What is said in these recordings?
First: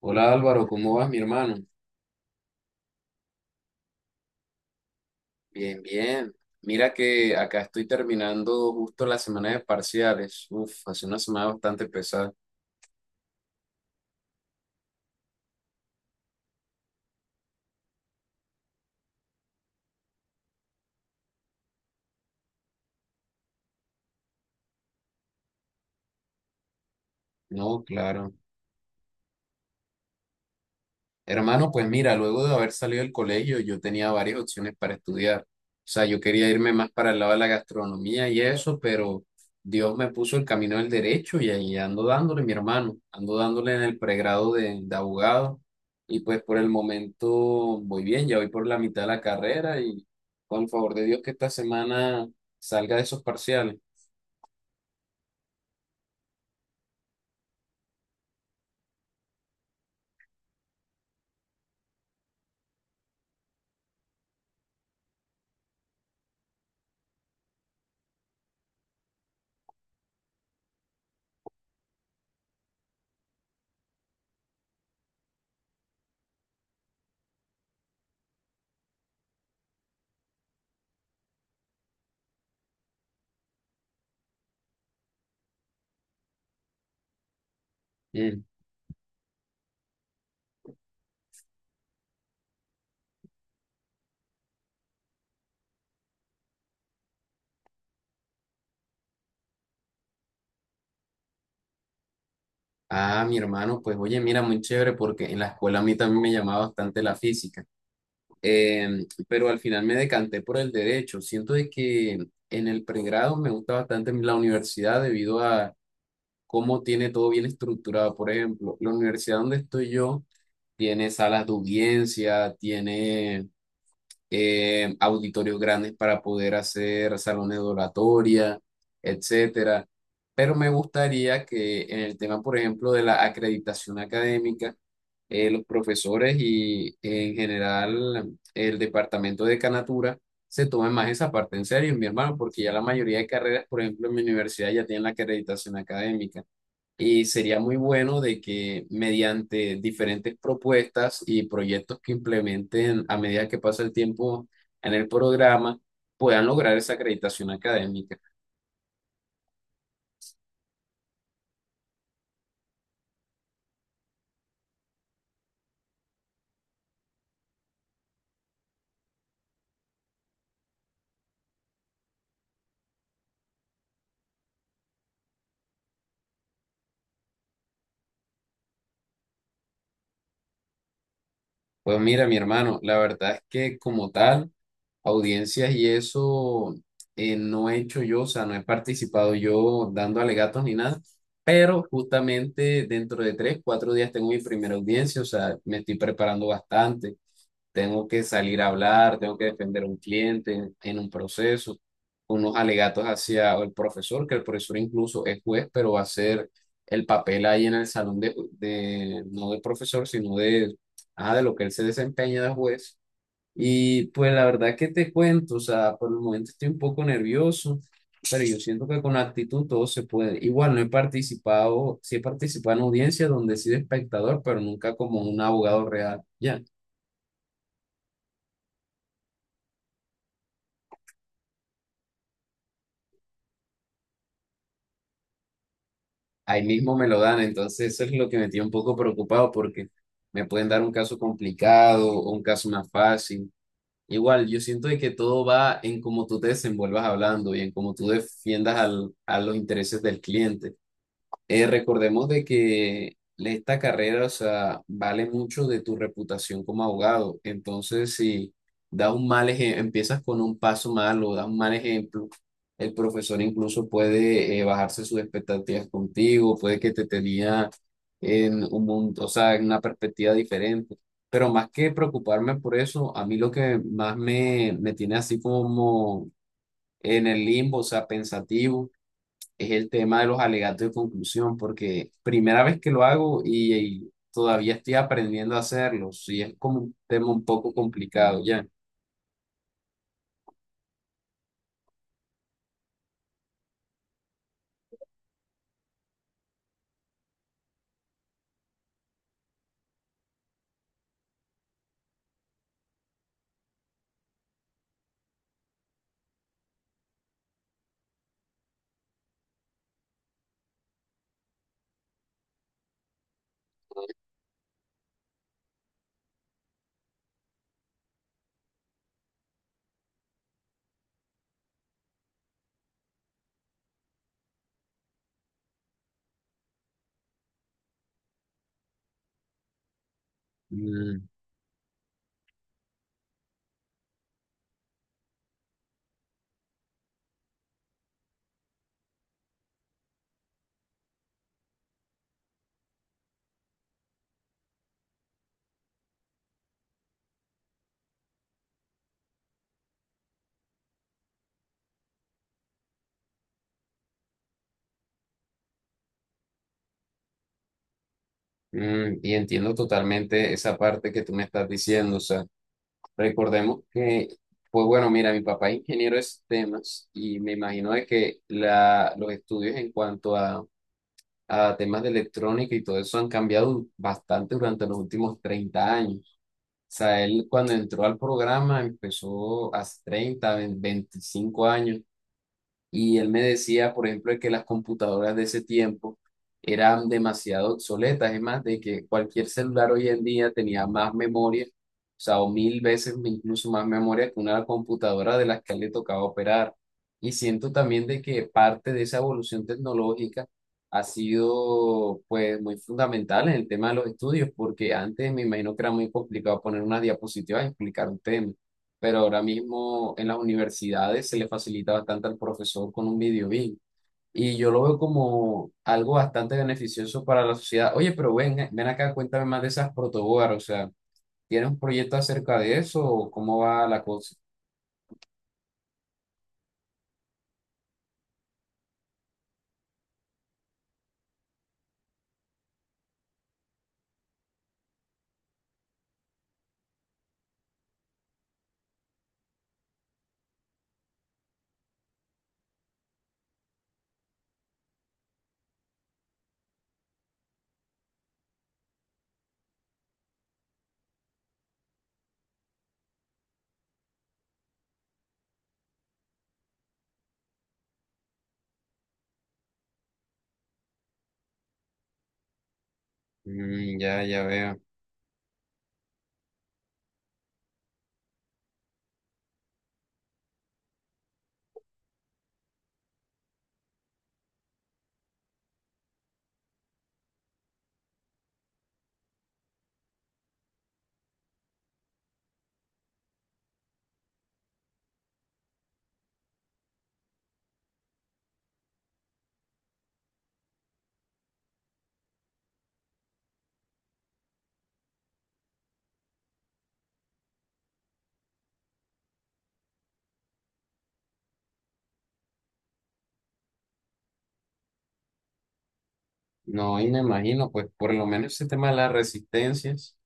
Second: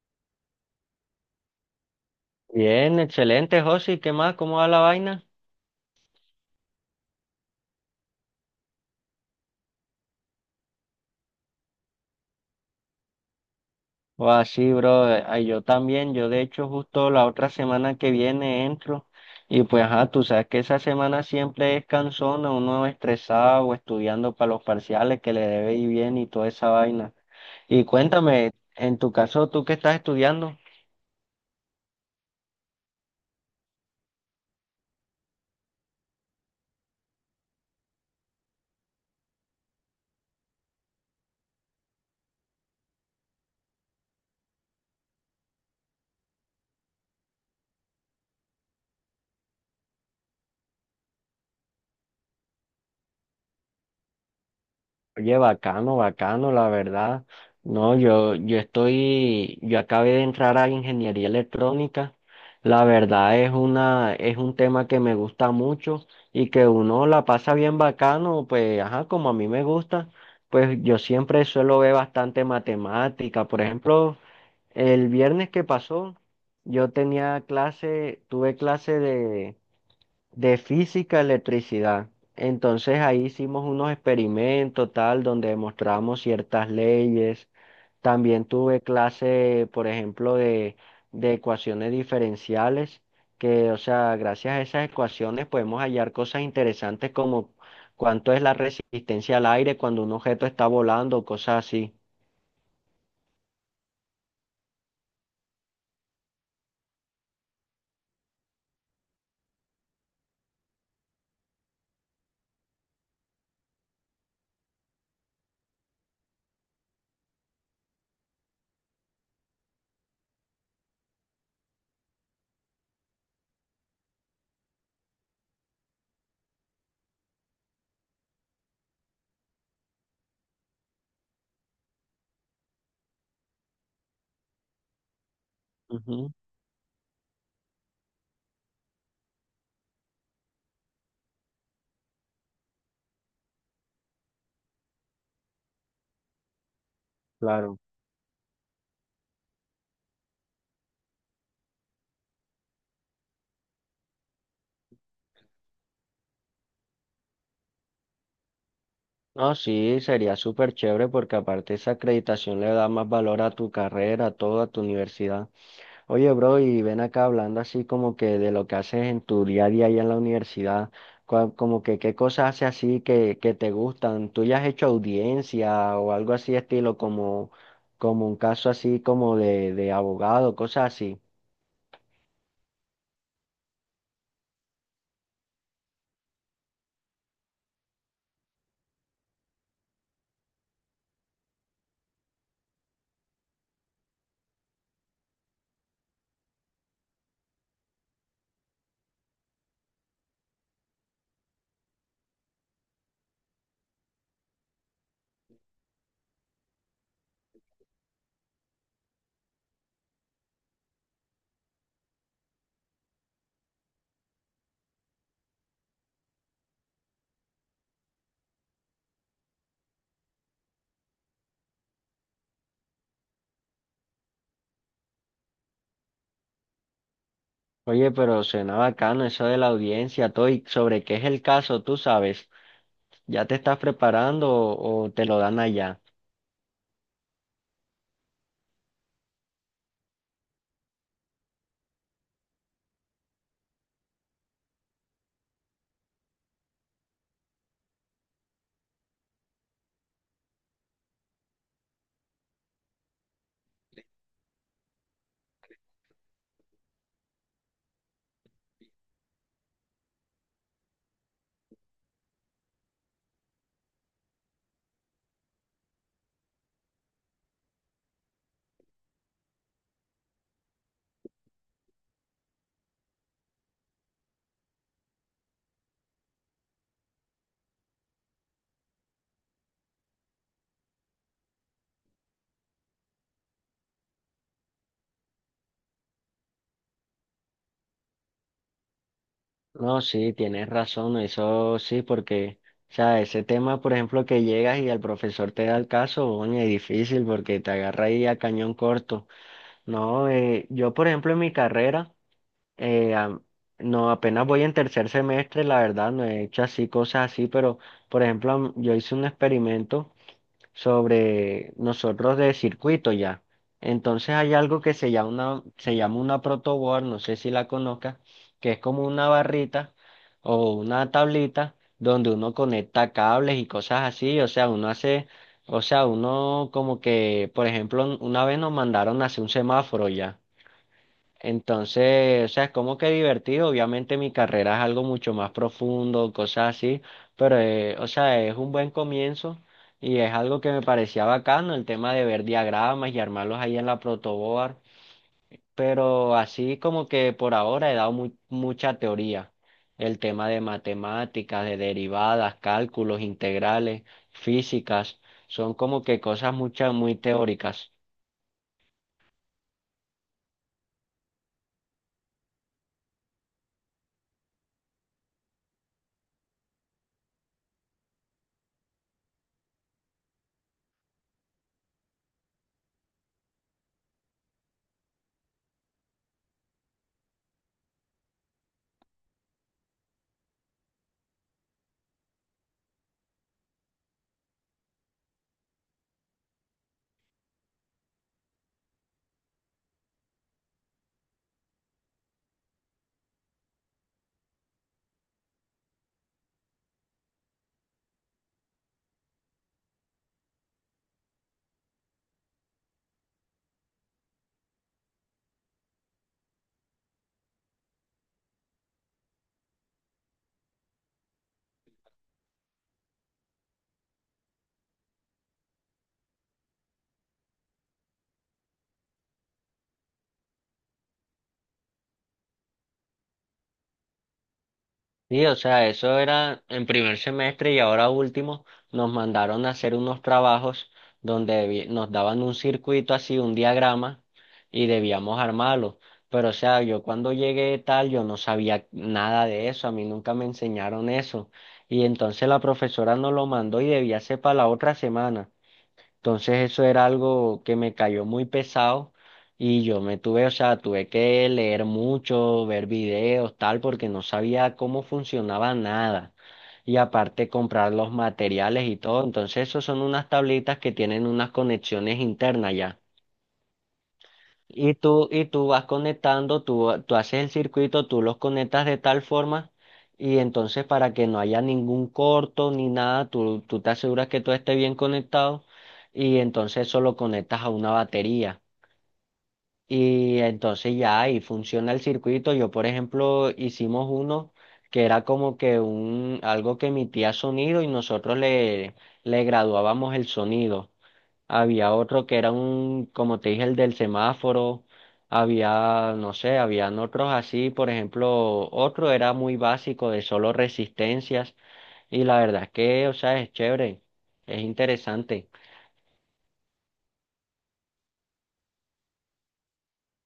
Hola Álvaro, ¿cómo vas, mi hermano? Bien, excelente, José. ¿Qué más? ¿Cómo va la vaina? Bien, bien. Mira que acá estoy terminando justo la semana de parciales. Uf, hace una semana bastante pesada. O así, bro. Ay, yo también. Yo, de hecho, justo la otra semana que viene entro. Y pues, ajá, tú sabes que esa semana siempre es cansona, uno estresado o estudiando para los parciales que le debe ir bien y toda esa vaina. No, Y claro. cuéntame, en tu caso, ¿tú qué estás estudiando? Hermano, pues mira, luego de haber salido del colegio, yo tenía varias opciones para estudiar. O sea, yo quería irme más para el lado de la gastronomía y eso, pero Dios me puso el camino del derecho y ahí ando dándole, mi hermano, ando dándole en el pregrado de abogado. Y pues por el momento voy bien, ya voy por la mitad de la carrera y con el favor de Dios que esta semana salga de esos parciales. Oye, bacano, bacano, la verdad. No, yo estoy, yo acabé de entrar a ingeniería electrónica. La verdad es una, es un tema que me gusta mucho y que uno la pasa bien bacano, pues, ajá, como a mí me gusta, pues yo siempre suelo ver bastante matemática. Por ejemplo, el viernes que pasó, yo tenía clase, tuve clase de física, electricidad. Entonces ahí hicimos unos experimentos tal, donde demostramos ciertas leyes. Mm. También tuve clase, por ejemplo, de ecuaciones diferenciales, que, o sea, gracias a esas ecuaciones podemos hallar cosas interesantes como cuánto es la resistencia al aire cuando un objeto está volando, cosas así. Ah, mi hermano, pues oye, mira, muy chévere porque en la escuela a mí también me llamaba bastante la física. Pero al final me decanté por el derecho. Siento de que en el pregrado me gusta bastante la universidad debido a cómo tiene todo bien estructurado. Por ejemplo, la universidad donde estoy yo tiene salas de audiencia, tiene auditorios grandes para poder hacer salones de oratoria, etcétera. Pero me gustaría que en el tema, por ejemplo, de la acreditación académica, los Ujú, profesores y en general el departamento de Canatura se tomen más esa parte en serio, mi hermano, porque ya la mayoría de carreras, por ejemplo, en mi universidad ya tienen la acreditación académica. Y sería muy claro. bueno de que mediante diferentes propuestas y proyectos que implementen a medida que pasa el tiempo en el programa, puedan lograr esa acreditación académica. No, sí, sería súper chévere porque aparte esa acreditación le da más valor a tu carrera, a toda tu universidad. Oye, bro, y ven acá hablando así como que de lo que haces en tu día a día allá en la universidad, como que qué cosas haces así que te gustan. ¿Tú ya has hecho audiencia o algo así estilo como, como un caso así como de abogado, cosas así? Pues mira, mi hermano, la verdad es que como tal, audiencias y eso no he hecho yo, o sea, no he participado yo dando alegatos ni nada, pero justamente dentro de 3, 4 días tengo mi primera audiencia, o sea, me estoy preparando bastante, tengo que salir a hablar, tengo que defender a un cliente en un proceso, unos alegatos hacia el profesor, que el profesor incluso es juez, pero va a ser el papel ahí en el salón de no de profesor, sino de, ah, de lo que él se desempeña de juez y pues la verdad que te cuento, o sea, por el momento estoy un poco nervioso, pero yo siento que con actitud todo se puede. Igual no he participado, sí he participado en audiencias donde he sido espectador, pero nunca como un abogado real. Ya, Oye, pero suena bacano eso de la audiencia, todo, y sobre qué es el caso, tú sabes, ¿ya te estás preparando o te lo dan allá? ahí mismo me lo dan, entonces eso es lo que me tiene un poco preocupado porque me pueden dar un caso complicado o un caso más fácil. Igual, yo siento de que todo va en cómo tú te desenvuelvas hablando y en cómo tú defiendas al, a los intereses del cliente. Recordemos de que esta carrera, o sea, vale mucho de tu reputación como abogado. Entonces, si das un mal ejemplo, empiezas con un paso malo, das un mal ejemplo, el profesor incluso puede bajarse sus expectativas contigo, puede que te tenía en un mundo, o sea, en una perspectiva diferente. Pero más que preocuparme por eso, a mí lo que más me tiene así como en el limbo, o sea, pensativo es el tema de los alegatos de conclusión, porque primera vez que lo hago y todavía estoy aprendiendo a hacerlo, y es como un tema un poco complicado ya. No, sí, tienes razón, eso sí, porque, o sea, ese tema, por ejemplo, que llegas y el profesor te da el caso, oye, es difícil porque te agarra ahí a cañón corto. No, yo, por ejemplo, en mi carrera, eh, am- no, apenas voy en tercer semestre, la verdad, no he hecho así cosas así, pero, por ejemplo, yo hice un experimento sobre nosotros de circuito ya. Entonces hay algo que se llama una protoboard, no sé si la conozcas, que es como una barrita o una tablita donde uno conecta cables y cosas así, o sea, uno hace, o sea, uno como que, por ejemplo, una vez nos mandaron a hacer un semáforo ya. Mm, Entonces, o sea, es como que divertido. Obviamente mi carrera es algo mucho más profundo, cosas así, pero, o sea, es un buen comienzo y es algo que me parecía bacano, el tema de ver diagramas y armarlos ahí en la protoboard. Pero así como que por ahora he dado mucha teoría. El tema de matemáticas, de derivadas, cálculos integrales, físicas, son como que cosas muchas muy teóricas. Y entiendo totalmente esa parte que tú me estás diciendo, o sea, recordemos que, pues bueno, mira, mi papá es ingeniero de sistemas y me imagino de que la, los estudios en cuanto a temas de electrónica y todo eso han cambiado bastante durante los últimos 30 años. Sea, él cuando entró al programa empezó hace 30 20, 25 años y él me decía, por ejemplo, que las computadoras de ese tiempo eran demasiado obsoletas, es más, de que cualquier celular hoy en día tenía más memoria, o sea, o mil veces incluso más memoria que una computadora de las que a él le tocaba operar. Y siento también de que parte de esa evolución tecnológica ha sido pues muy fundamental en el tema de los estudios, porque antes me imagino que era muy complicado poner una diapositiva y explicar un tema, pero ahora mismo en las universidades se le facilita bastante al profesor con un video BIM. Y yo lo veo como algo bastante beneficioso para la sociedad. Oye, pero ven, ven acá, cuéntame más de esas protoboard, o sea, ¿tienes un proyecto acerca de eso o cómo va la cosa? Sí, o sea, eso era en primer semestre y ahora último nos mandaron a hacer unos trabajos donde nos daban un circuito así, un diagrama y debíamos armarlo. Pero o sea, yo cuando llegué tal, yo no sabía nada de eso, a mí nunca me enseñaron eso. Y entonces la profesora nos lo mandó y debía ser para la otra semana. Entonces eso era algo que me cayó muy pesado y yo me tuve, o sea, tuve que leer mucho, ver videos, tal, porque no sabía cómo funcionaba nada. Y aparte comprar los materiales y todo. Entonces esos son unas tablitas que tienen unas conexiones internas ya. Mm, ya, ya veo. Y tú vas conectando, tú haces el circuito, tú los conectas de tal forma y entonces para que no haya ningún corto ni nada, tú te aseguras que todo esté bien conectado y entonces eso lo conectas a una batería. Y entonces ya ahí funciona el circuito. Yo, por ejemplo, hicimos uno que era como que un, algo que emitía sonido y nosotros le, le graduábamos el sonido había otro que era un, como te dije, el del semáforo, había, no sé, habían otros así, por ejemplo, otro era muy básico de solo resistencias y la verdad es que, o sea, es chévere, es interesante. No, y me imagino, pues por lo menos ese tema de las resistencias.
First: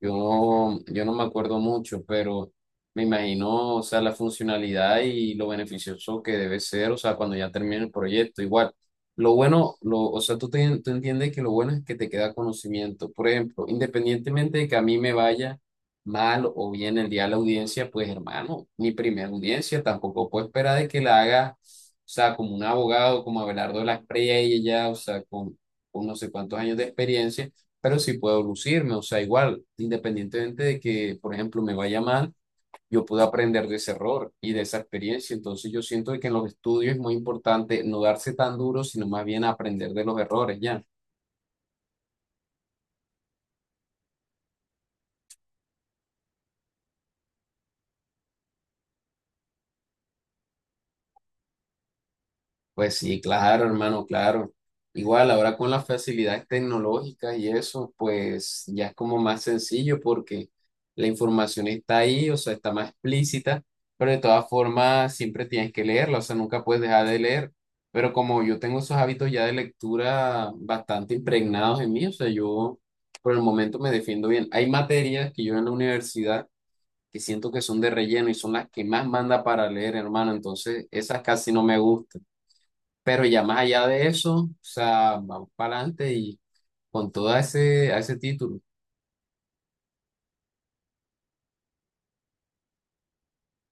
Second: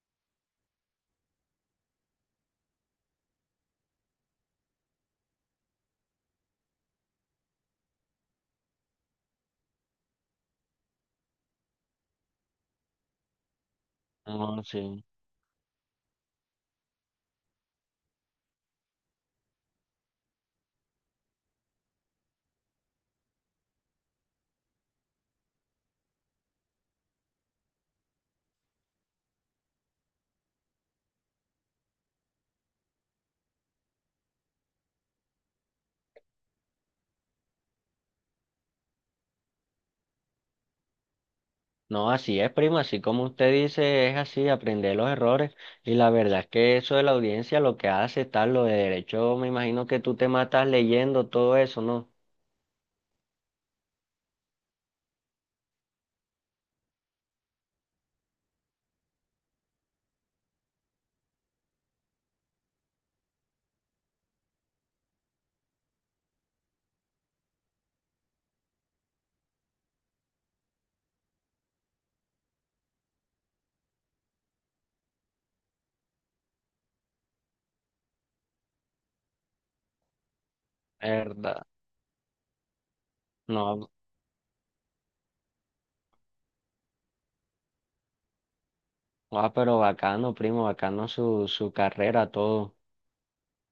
Yo, no, yo no me acuerdo mucho, pero me imagino, o sea, la funcionalidad y lo beneficioso que debe ser, o sea, cuando ya termine el proyecto, igual. Lo bueno, lo, o sea, tú, tú entiendes que lo bueno es que te queda conocimiento. Por ejemplo, independientemente No, de que a sí. mí me vaya mal o bien el día de la audiencia, pues hermano, mi primera audiencia tampoco puedo esperar de que la haga, o sea, como un abogado, como Abelardo de las Preyes, ya, o sea, con no sé cuántos años de experiencia, pero sí puedo lucirme, o sea, igual, independientemente de que, por ejemplo, me vaya mal, yo puedo aprender de ese error y de esa experiencia, entonces yo siento de que en los estudios es muy importante no darse tan duro, sino más bien aprender de los errores, ¿ya? No, así es, primo, así como usted dice, es así, aprender los errores y la verdad es que eso de la audiencia lo que hace está lo de derecho, me imagino que tú te matas leyendo todo eso, ¿no? Pues sí, claro, hermano, claro. Igual ahora con las facilidades tecnológicas y eso, pues ya es como más sencillo porque la información está ahí, o sea, está más explícita, pero de todas formas siempre tienes que leerla, o sea, nunca puedes dejar de leer. Pero como yo tengo esos hábitos ya de lectura bastante impregnados en mí, o sea, yo por el momento me defiendo bien. Hay materias que yo en la universidad que siento que son de relleno y son las que más manda para leer, hermano, entonces esas casi no ¿Verdad? me gustan. Pero ya más allá No. de eso, o sea, vamos para adelante y con todo ese, a ese título. Ah, pero bacano, primo, bacano su, su carrera, todo.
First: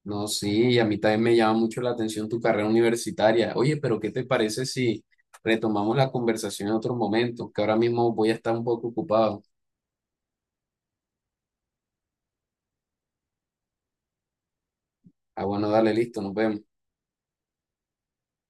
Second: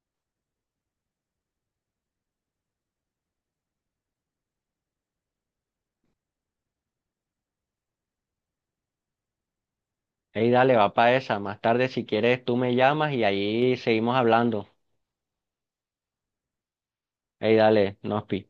No, sí, y a mí también me llama mucho la atención tu carrera universitaria. Oye, pero ¿qué te parece si retomamos la conversación en otro momento? Que ahora mismo voy a estar un poco ocupado. Ey, dale, va para esa. Más tarde, si quieres, tú me llamas y ahí seguimos hablando. Ah, bueno, dale, listo, nos vemos. Ey, dale, nos pi.